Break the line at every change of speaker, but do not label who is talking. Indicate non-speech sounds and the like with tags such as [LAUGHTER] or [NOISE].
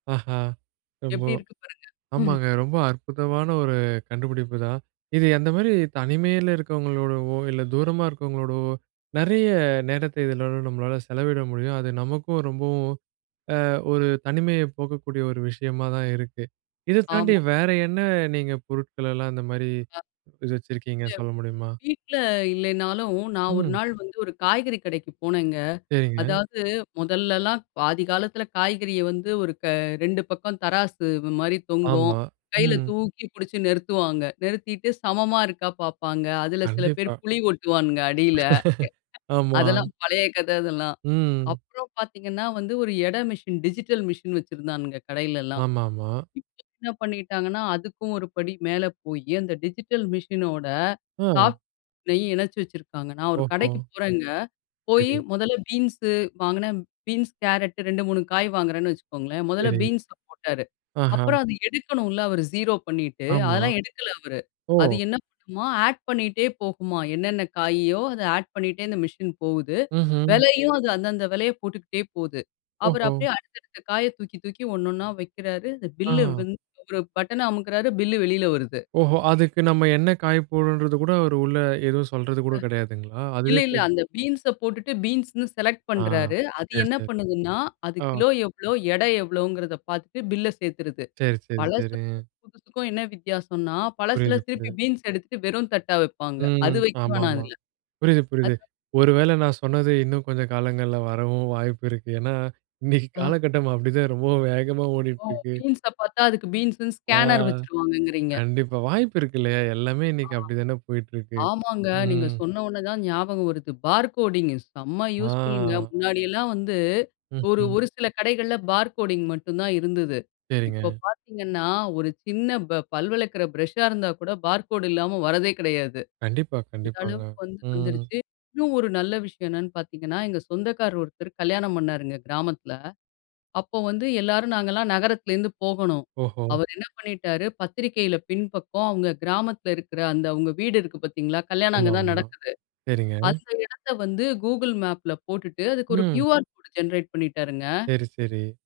ஆஹா! ரொம்போ.
எப்டி இருக்கு பாருங்க. [CHUCKLES]
ஆமாங்க, ரொம்ப அற்புதமான ஒரு கண்டுபிடிப்புதான். இது அந்த மாரி தனிமையில இருக்கிறவங்களோடவோ இல்ல தூரமா இருக்கிறவங்களோடவோ நறைய நேரத்த இதல நம்மளால செலவிட முடியும். அது நமக்கும் ரொம்பவும் அ ஒரு தனிமையை போக்கக்கூடிய ஒரு விஷயமா தான் இருக்கு. இத தாண்டி
ஆமா.
வேற என்ன நீங்க பொருட்கள்லாம் இந்த மாரி இது வச்சிருக்கீங்க சொல்ல முடியுமா?
வீட்ல இல்லைனாலும் நான் ஒரு
ம்.
நாள் வந்து ஒரு காய்கறி கடைக்கு போனேங்க.
சரிங்க.
அதாவது முதல்லலாம் பாதி காலத்தில காய்கறிய வந்து ஒரு க 2 பக்கம் தராசு மாரி தொங்கும்.
ஆமா.
கையில
ம்.
தூக்கி புடிச்சு நிறுத்துவாங்க. நிறுத்திட்டு, சமமா இருக்கா பாப்பாங்க. அதில சில பேர்
கண்டிப்பா.
புலி ஒட்டுவானுங்க அடியில.
[CHUCKLES] ஆமா.
அதெல்லாம் பழைய கத அதெல்லாம்.
ம்.
அப்புறம் பாத்தீங்கன்னா, வந்து ஒரு எடை மிஷின் டிஜிட்டல் மிஷின் வச்சிருந்தானுங்க, கடையிலலாம்.
ஆமாமா.
இப்ப என்ன பண்ணிட்டாங்கன்னா, அதுக்கும் ஒரு படி மேல போய் அந்த டிஜிட்டல் மிசின் ஓட
அ.
சாஃப்ட் பில்லயும் இணைச்சு வச்சிருக்காங்க. நான் ஒரு
ஓஹோ!
கடைக்கு போறேங்க, போய்
சரி.
முதல்ல பீன்ஸ் வாங்குனேன். பீன்ஸ், கேரட், 2, 3 காய் வாங்குறேன்னு வச்சுக்கோங்ளேன். முதல்ல
சரி.
பீன்ஸ் போட்டாரு
ஆஹா.
அப்புறம் அத எடுக்கணுல அவரு 0 பண்ணிட்டு
ஆமா.
அதெல்லாம் எடுக்கல அவரு.
ஓ!
அது என்ன பண்ணுமாம், ஆட் பண்ணிட்டே போகுமாம். என்னன்ன காயோ அத ஆட் பண்ணிட்டே இந்த மிசின் போகுது.
ம்ஹ்ம்.
விலையும் அது அந்த அந்த விலைய போட்டுக்குட்டே போது. அவரு
ஓஹோ!
அப்டியே அடுத்த அடுத்த காய தூக்கி தூக்கி ஒன்னொன்ன வைக்கிறாரு. அந்த பில்லு
அஹ.
ஒரு பட்டன்ன அமுக்குறாரு. பில்லு வெளில வருது.
ஓஹோ! அதுக்கு நம்ம என்ன காய போடணும்ன்றது கூட அவரு உள்ள எதுவும் சொல்றது கூட
அ
கிடையாதுங்களா?
இல்ல,
அதுவே
இல்ல.
போடு
அந்த பீன்ஸ போட்டுட்டு பீன்ஸ்ன்னு செலக்ட்
ஆ.
பண்றாரு. அது
சரி,
என்ன
சரி.
பண்ணுதுன்னா, அது
ஆ.
கிலோ எவ்வளோ எடை எவ்வளோங்குறதோ பார்த்துட்டு பில்ல சேர்த்துருது.
சரி, சரி,
பழசுக்கும்,
சரிங்க.
புதுசுக்கும் என்ன வித்தியாசம்ன்னா,
புரியுது,
பழசுல திருப்பி
புரியுது.
பீன்ஸ் எடுத்துட்டு வெறும் தட்டா வைப்பாங்க.
ம்,
அது வைக்க வேணாம்
ஆமாமா.
அதில.
புரியுது, புரியுது.
அது
ஒரு வேள நான் சொன்னது இன்னும் கொஞ்சம் காலங்கள்ல வரவும் வாய்ப்பு இருக்கு. ஏன்னா இன்னைக்கு
அ.
காலகட்டம் அப்டி தான் ரொம்ப வேகமா
ஓ!
ஓடிட்டு இருக்கு.
பீன்ஸ பார்த்தா அதுக்கு பீன்ஸுன்னு
ஆ,
ஸ்கேனர் வச்சுருவாங்கங்கிறீங்க?
கண்டிப்பா. வாய்ப்பு இருக்குல எல்லாமே இன்னைக்கு அப்டித்தானே போயிட்டுருக்கு.
ஆமாங்க. நீங்க
ம்.
சொன்னோன தான் ஞாபகம் வருது. பார் கோடிங்கு செம யூஸ்ஃபுல்ங்க
ஆ.
முன்னாடி எல்லாம் வந்து. ஒரு
ம்ஹ்ம்.
ஒரு சில கடைகள்ல பார் கோடிங் மட்டும் தான் இருந்தது. இப்போ
சரிங்க.
பார்த்தீங்கன்னா, ஒரு சின்ன ப பல் வளர்க்குற பிரஷா இருந்தா கூட பார் கோடு இல்லாம வரதே கெடையாது.
கண்டிப்பா,
அந்த
கண்டிப்பாங்க.
அளவுக்கு வந்து
ம்.
வந்துடுச்சு. இன்னும் ஒரு நல்ல விஷயம் என்னன்னு பாத்தீங்கன்னா எங்க சொந்தக்காரு ஒருத்தர் கல்யாணம் பண்ணாருங்க கிராமத்தில. அப்போ வந்து எல்லாரும் நாங்கள்லாம் நகரத்திலேருந்து போகணும்.
ஓஹோ!
அவரு என்ன பண்ணிட்டாரு பத்திரிக்கையில பின்பக்கம் அவங்க கிராமத்தில இருக்கற அந்த அவங்க வீடு இருக்கு பார்த்தீங்களா? கல்யாணம் அங்க தான்
ஆமாமா,
நடக்குது.
சரிங்க.
அந்த இடத்த வந்து கூகுள் மேப்பில போட்டுட்டு அதுக்கு ஒரு
ம்.
கியூஆர் கோட் ஜெனரேட் பண்ணிட்டாருங்க.
சரி, சரி.